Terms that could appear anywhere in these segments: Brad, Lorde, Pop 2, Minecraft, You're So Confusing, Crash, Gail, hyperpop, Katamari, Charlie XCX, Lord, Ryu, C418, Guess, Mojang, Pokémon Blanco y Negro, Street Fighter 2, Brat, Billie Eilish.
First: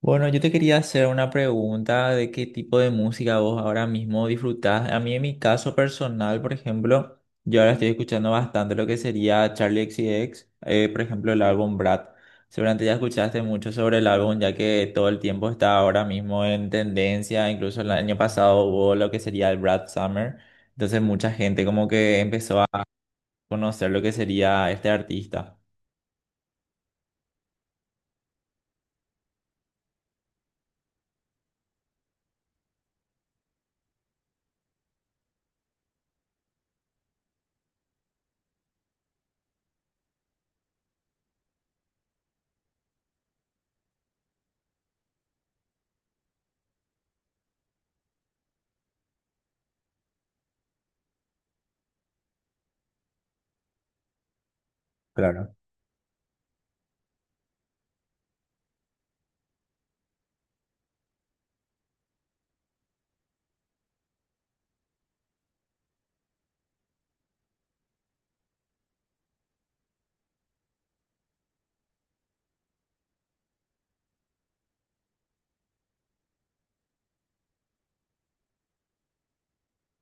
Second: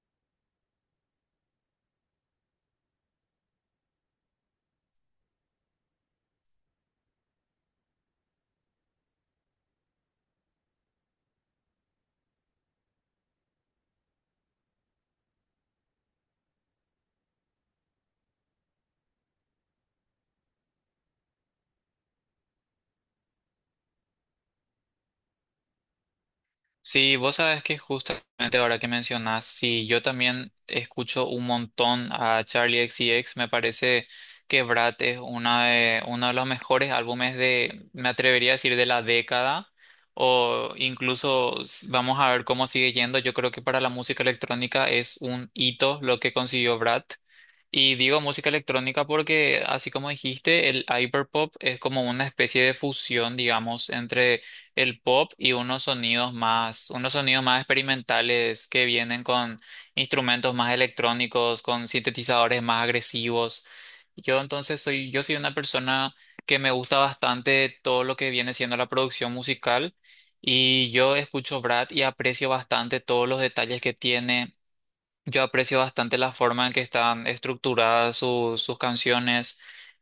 Bueno, yo te quería hacer una pregunta de qué tipo de música vos ahora mismo disfrutás. A mí en mi caso personal, por ejemplo, yo ahora estoy escuchando bastante lo que sería Charlie X C X, por ejemplo, el álbum Brad. Seguramente ya escuchaste mucho sobre el álbum, ya que todo el tiempo está ahora mismo en tendencia, incluso el año pasado hubo lo que sería el Brad Summer, entonces mucha gente como que empezó a conocer lo que sería este artista. Sí, vos sabes que justamente ahora que mencionás, sí, yo también escucho un montón a Charlie X C X. Me parece que Brad es uno de los mejores álbumes de, me atrevería a decir, de la década, o incluso vamos a ver cómo sigue yendo. Yo creo que para la música electrónica es un hito lo que consiguió Brad. Y digo música electrónica porque, así como dijiste, el hyperpop es como una especie de fusión, digamos, entre el pop y unos sonidos más experimentales que vienen con instrumentos más electrónicos, con sintetizadores más agresivos. Yo soy una persona que me gusta bastante todo lo que viene siendo la producción musical, y yo escucho Brad y aprecio bastante todos los detalles que tiene. Yo aprecio bastante la forma en que están estructuradas sus canciones.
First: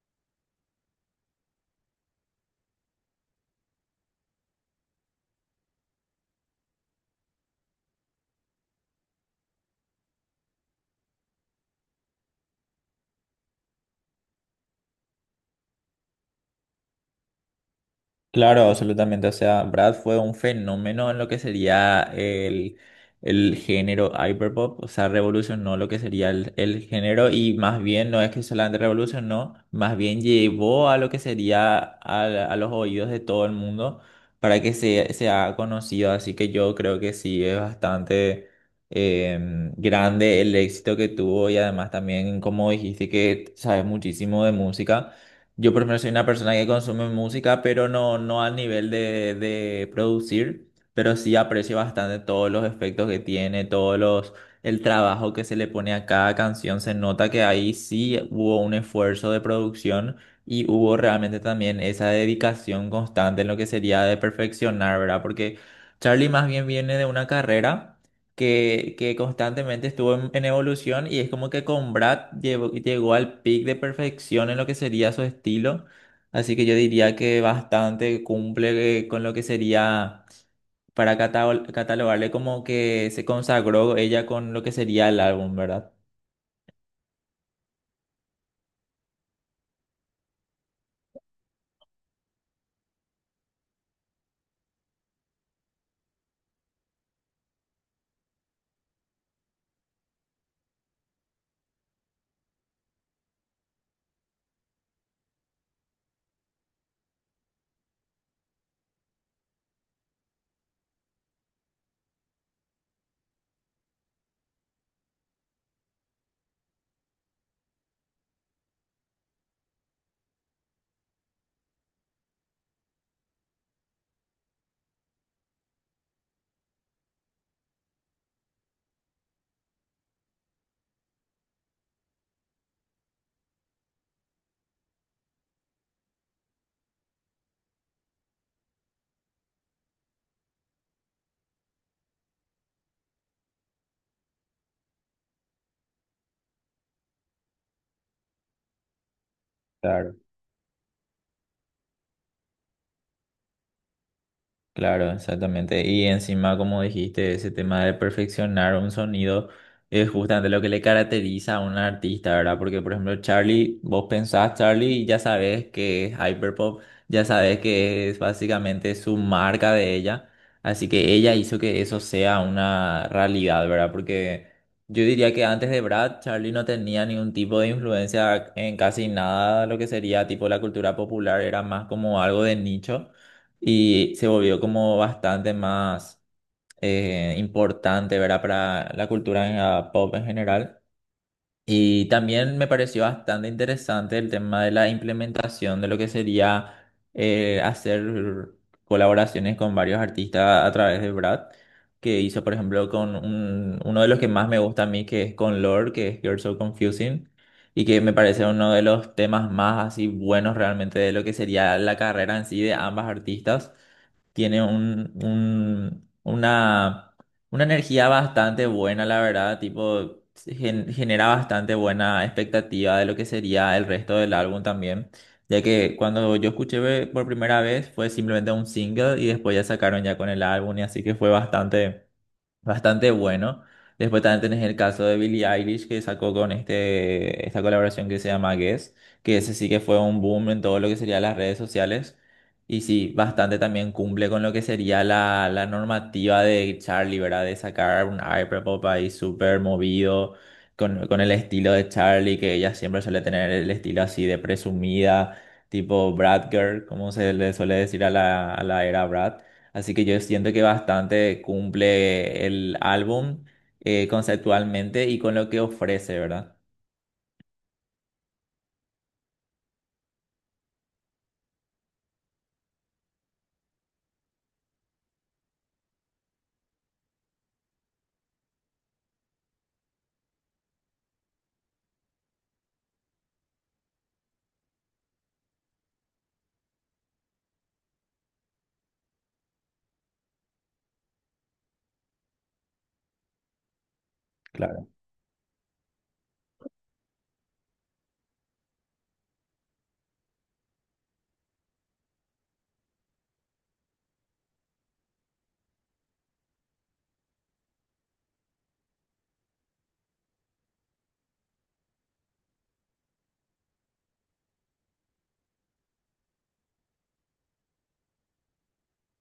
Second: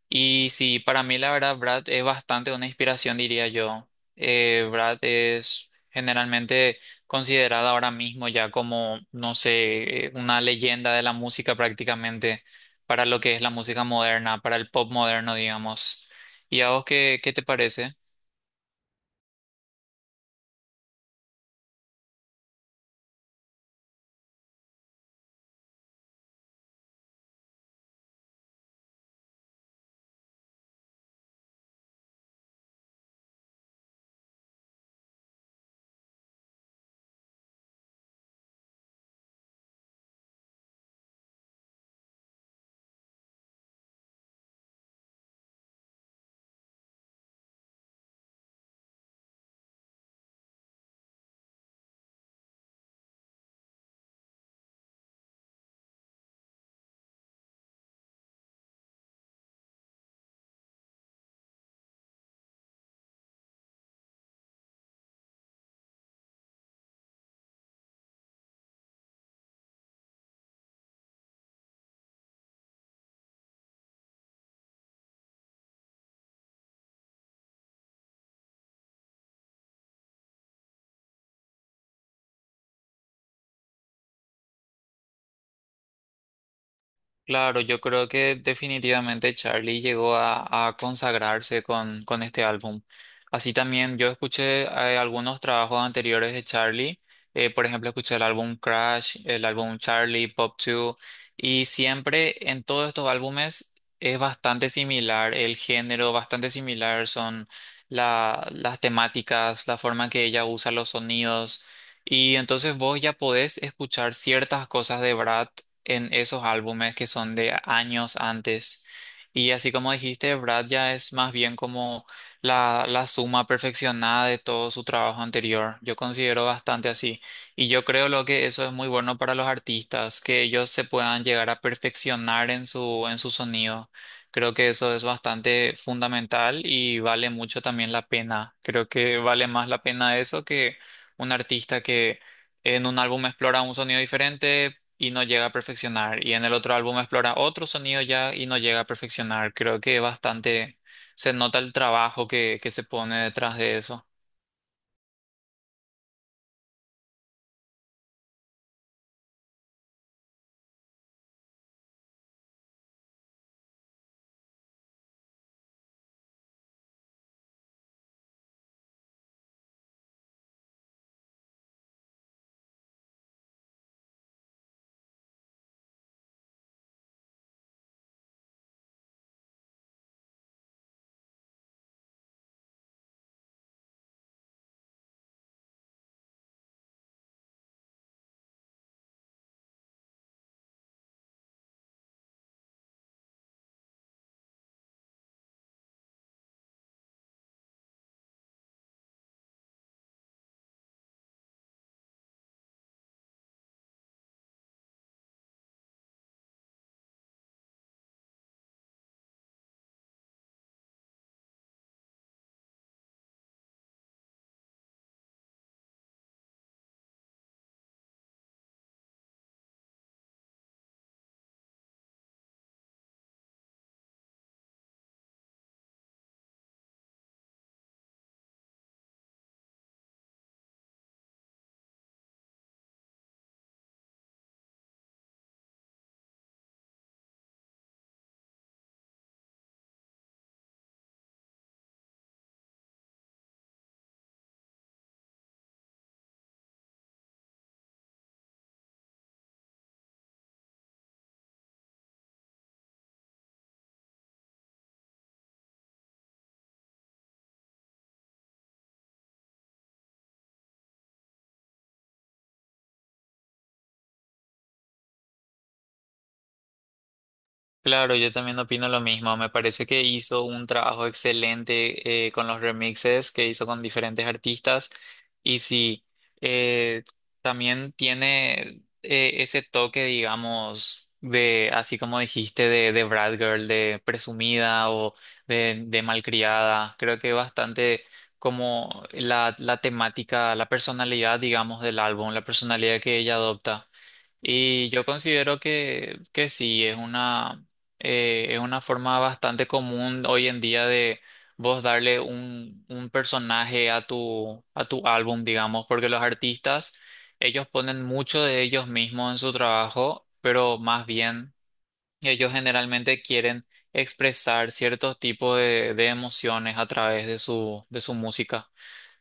Y sí, para mí la verdad, Brad es bastante una inspiración, diría yo. Brad es generalmente considerada ahora mismo ya como, no sé, una leyenda de la música prácticamente, para lo que es la música moderna, para el pop moderno, digamos. ¿Y a vos qué te parece? Claro, absolutamente. O sea, Brad fue un fenómeno en lo que sería el género hyperpop. O sea, revolucionó lo que sería el género y más bien no es que solamente revolucionó, más bien llevó a lo que sería a los oídos de todo el mundo para que sea conocido. Así que yo creo que sí es bastante grande el éxito que tuvo y además también, como dijiste, que sabes muchísimo de música. Yo por lo menos soy una persona que consume música, pero no al nivel de producir, pero sí aprecio bastante todos los efectos que tiene, el trabajo que se le pone a cada canción. Se nota que ahí sí hubo un esfuerzo de producción y hubo realmente también esa dedicación constante en lo que sería de perfeccionar, ¿verdad? Porque Charlie más bien viene de una carrera que constantemente estuvo en evolución y es como que con Brad llegó al pic de perfección en lo que sería su estilo. Así que yo diría que bastante cumple con lo que sería para catalogarle como que se consagró ella con lo que sería el álbum, ¿verdad? Claro, yo creo que definitivamente Charlie llegó a consagrarse con este álbum. Así también yo escuché algunos trabajos anteriores de Charlie. Eh, por ejemplo, escuché el álbum Crash, el álbum Charlie, Pop 2, y siempre en todos estos álbumes es bastante similar el género, bastante similar son las temáticas, la forma en que ella usa los sonidos. Y entonces vos ya podés escuchar ciertas cosas de Brad en esos álbumes que son de años antes. Y así como dijiste, Brad ya es más bien como la suma perfeccionada de todo su trabajo anterior. Yo considero bastante así. Y yo creo lo que eso es muy bueno para los artistas, que ellos se puedan llegar a perfeccionar en en su sonido. Creo que eso es bastante fundamental y vale mucho también la pena. Creo que vale más la pena eso que un artista que en un álbum explora un sonido diferente y no llega a perfeccionar. Y en el otro álbum explora otro sonido ya y no llega a perfeccionar. Creo que bastante se nota el trabajo que se pone detrás de eso. Claro, exactamente. Y encima, como dijiste, ese tema de perfeccionar un sonido es justamente lo que le caracteriza a un artista, ¿verdad? Porque, por ejemplo, Charlie, vos pensás Charlie y ya sabes que es hyperpop, ya sabes que es básicamente su marca de ella. Así que ella hizo que eso sea una realidad, ¿verdad? Porque yo diría que antes de Brad, Charlie no tenía ningún tipo de influencia en casi nada, lo que sería tipo la cultura popular, era más como algo de nicho y se volvió como bastante más importante, ¿verdad? Para la cultura en la pop en general. Y también me pareció bastante interesante el tema de la implementación de lo que sería hacer colaboraciones con varios artistas a través de Brad, que hizo, por ejemplo, con uno de los que más me gusta a mí, que es con Lorde, que es You're So Confusing. Y que me parece uno de los temas más así buenos realmente de lo que sería la carrera en sí de ambas artistas. Tiene una energía bastante buena, la verdad, tipo, genera bastante buena expectativa de lo que sería el resto del álbum también, ya que cuando yo escuché por primera vez fue simplemente un single y después ya sacaron ya con el álbum y así que fue bastante bueno. Después también tenés el caso de Billie Eilish que sacó con esta colaboración que se llama Guess, que ese sí que fue un boom en todo lo que sería las redes sociales. Y sí, bastante también cumple con lo que sería la normativa de Charlie, ¿verdad? De sacar un hyperpop ahí súper movido, con el estilo de Charlie, que ella siempre suele tener el estilo así de presumida, tipo Brat Girl, como se le suele decir a a la era Brad. Así que yo siento que bastante cumple el álbum conceptualmente y con lo que ofrece, ¿verdad? Claro, yo también opino lo mismo. Me parece que hizo un trabajo excelente con los remixes que hizo con diferentes artistas. Y sí, eh, también tiene ese toque, digamos, así como dijiste, de Brat Girl, de presumida o de malcriada. Creo que bastante como la temática, la personalidad, digamos, del álbum, la personalidad que ella adopta. Claro, Y yo considero que sí, es una forma bastante común hoy en día de vos darle un personaje a a tu álbum, digamos, porque los artistas, ellos ponen mucho de ellos mismos en su trabajo, pero más bien ellos generalmente quieren expresar ciertos tipos de emociones a través de de su música.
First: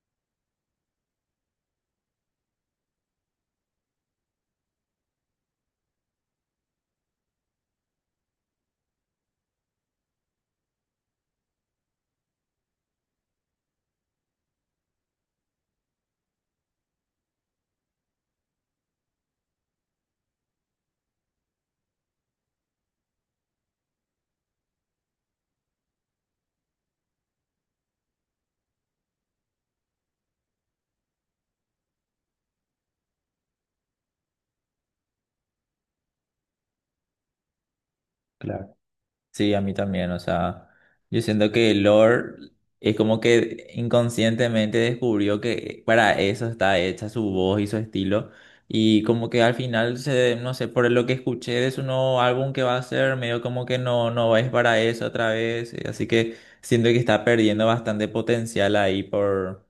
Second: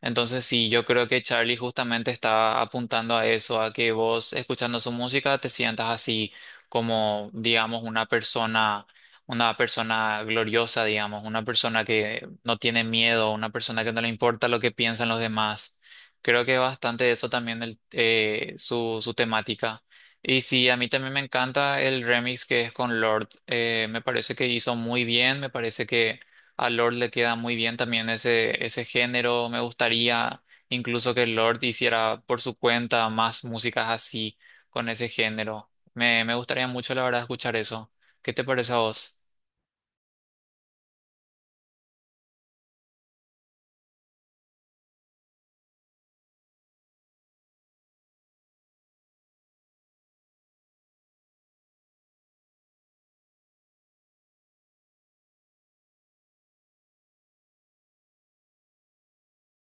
Entonces, sí, yo creo que Charlie justamente está apuntando a eso, a que vos escuchando su música te sientas así como, digamos, una persona gloriosa, digamos, una persona que no tiene miedo, una persona que no le importa lo que piensan los demás. Creo que es bastante eso también su, su temática. Y sí, a mí también me encanta el remix que es con Lord. Me parece que hizo muy bien, me parece que a Lord le queda muy bien también ese género. Me gustaría incluso que Lord hiciera por su cuenta más músicas así, con ese género. Me gustaría mucho, la verdad, escuchar eso. ¿Qué te parece claro. a vos? Sí, a mí también, o sea, yo siento que Lord es como que inconscientemente descubrió que para eso está hecha su voz y su estilo y como que al final se, no sé, por lo que escuché de su nuevo álbum que va a hacer, medio como que no es para eso otra vez, así que siento que está perdiendo bastante potencial ahí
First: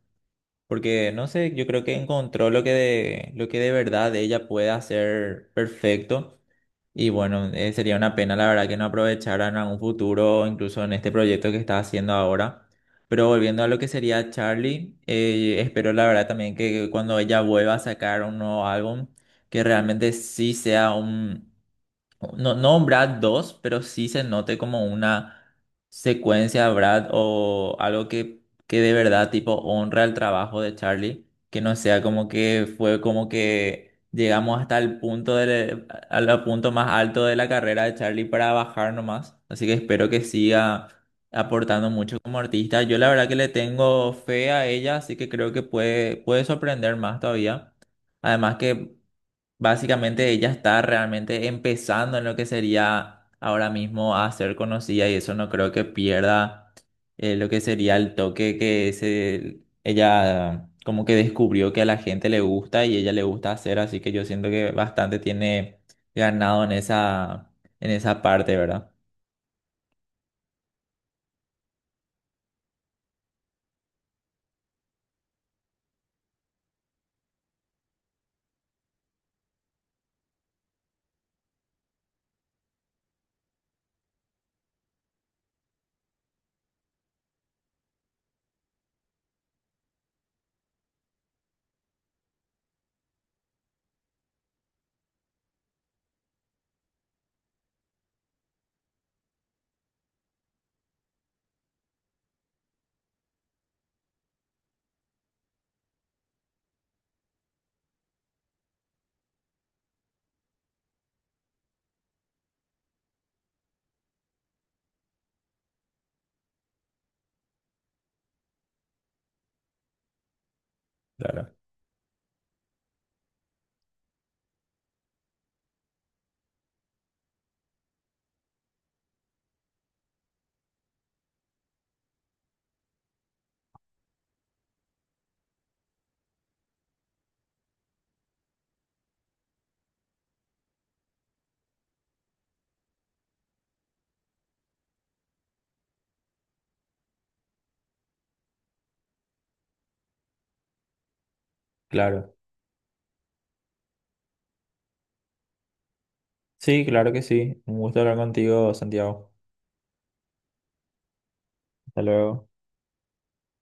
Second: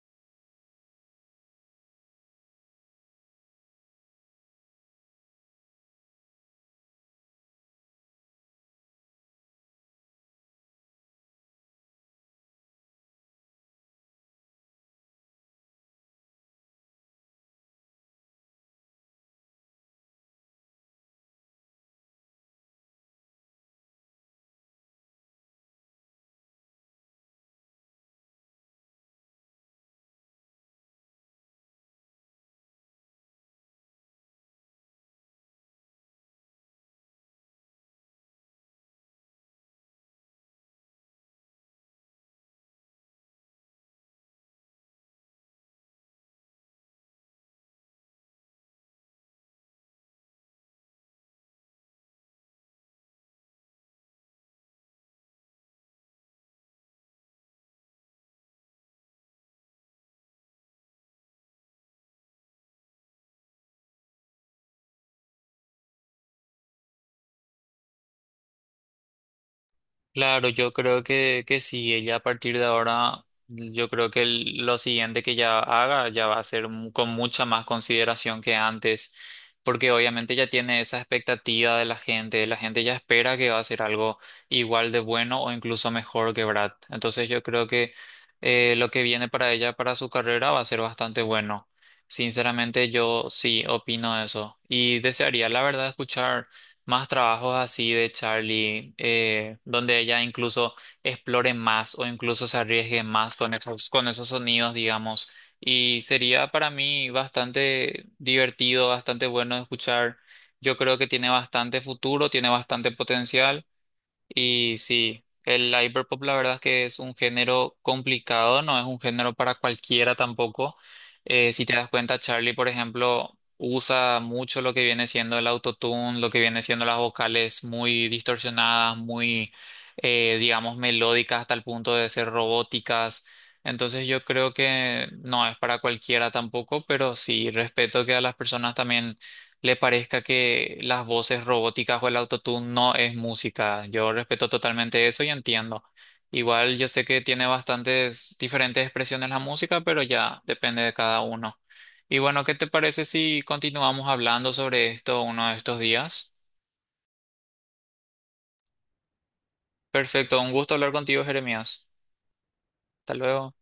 Porque, no sé, yo creo que encontró lo que de verdad ella puede hacer perfecto. Y bueno, sería una pena, la verdad, que no aprovecharan a un futuro, incluso en este proyecto que está haciendo ahora. Pero volviendo a lo que sería Charlie, espero la verdad también que cuando ella vuelva a sacar un nuevo álbum, que realmente sí sea no, no un Brad 2, pero sí se note como una secuencia Brad o algo que de verdad tipo honra el trabajo de Charlie, que no sea como que fue como que llegamos hasta el punto al punto más alto de la carrera de Charlie para bajar nomás. Así que espero que siga aportando mucho como artista. Yo la verdad que le tengo fe a ella, así que creo que puede sorprender más todavía. Además que Básicamente ella está realmente empezando en lo que sería ahora mismo a ser conocida y eso no creo que pierda lo que sería el toque ella como que descubrió que a la gente le gusta y ella le gusta hacer, así que yo siento que bastante tiene ganado en esa parte, ¿verdad? Claro, yo creo que sí, ella a partir de ahora, yo creo que lo siguiente que ella haga ya va a ser con mucha más consideración que antes, porque obviamente ya tiene esa expectativa de la gente ya espera que va a ser algo igual de bueno o incluso mejor que Brad. Entonces yo creo que lo que viene para ella, para su carrera, va a ser bastante bueno. Sinceramente yo sí opino eso y desearía la verdad escuchar más trabajos así de Charlie, donde ella incluso explore más o incluso se arriesgue más con con esos sonidos, digamos. Y sería para mí bastante divertido, bastante bueno de escuchar. Yo creo que tiene bastante futuro, tiene bastante potencial. Y sí, el hyperpop la verdad es que es un género complicado, no es un género para cualquiera tampoco. Claro, Si te das cuenta, Charlie, por ejemplo, usa mucho lo que viene siendo el autotune, lo que viene siendo las vocales muy distorsionadas, muy, digamos, melódicas hasta el punto de ser robóticas. Entonces yo creo que no es para cualquiera tampoco, pero sí respeto que a las personas también le parezca que las voces robóticas o el autotune no es música. Yo respeto totalmente eso y entiendo. Igual yo sé que tiene bastantes diferentes expresiones la música, pero ya depende de cada uno. Y claro. bueno, ¿qué te parece si continuamos hablando sobre esto uno de estos días? Sí, claro que sí. Un gusto hablar contigo, Santiago. Perfecto, un gusto hablar contigo, Jeremías. Hasta luego. Hasta luego.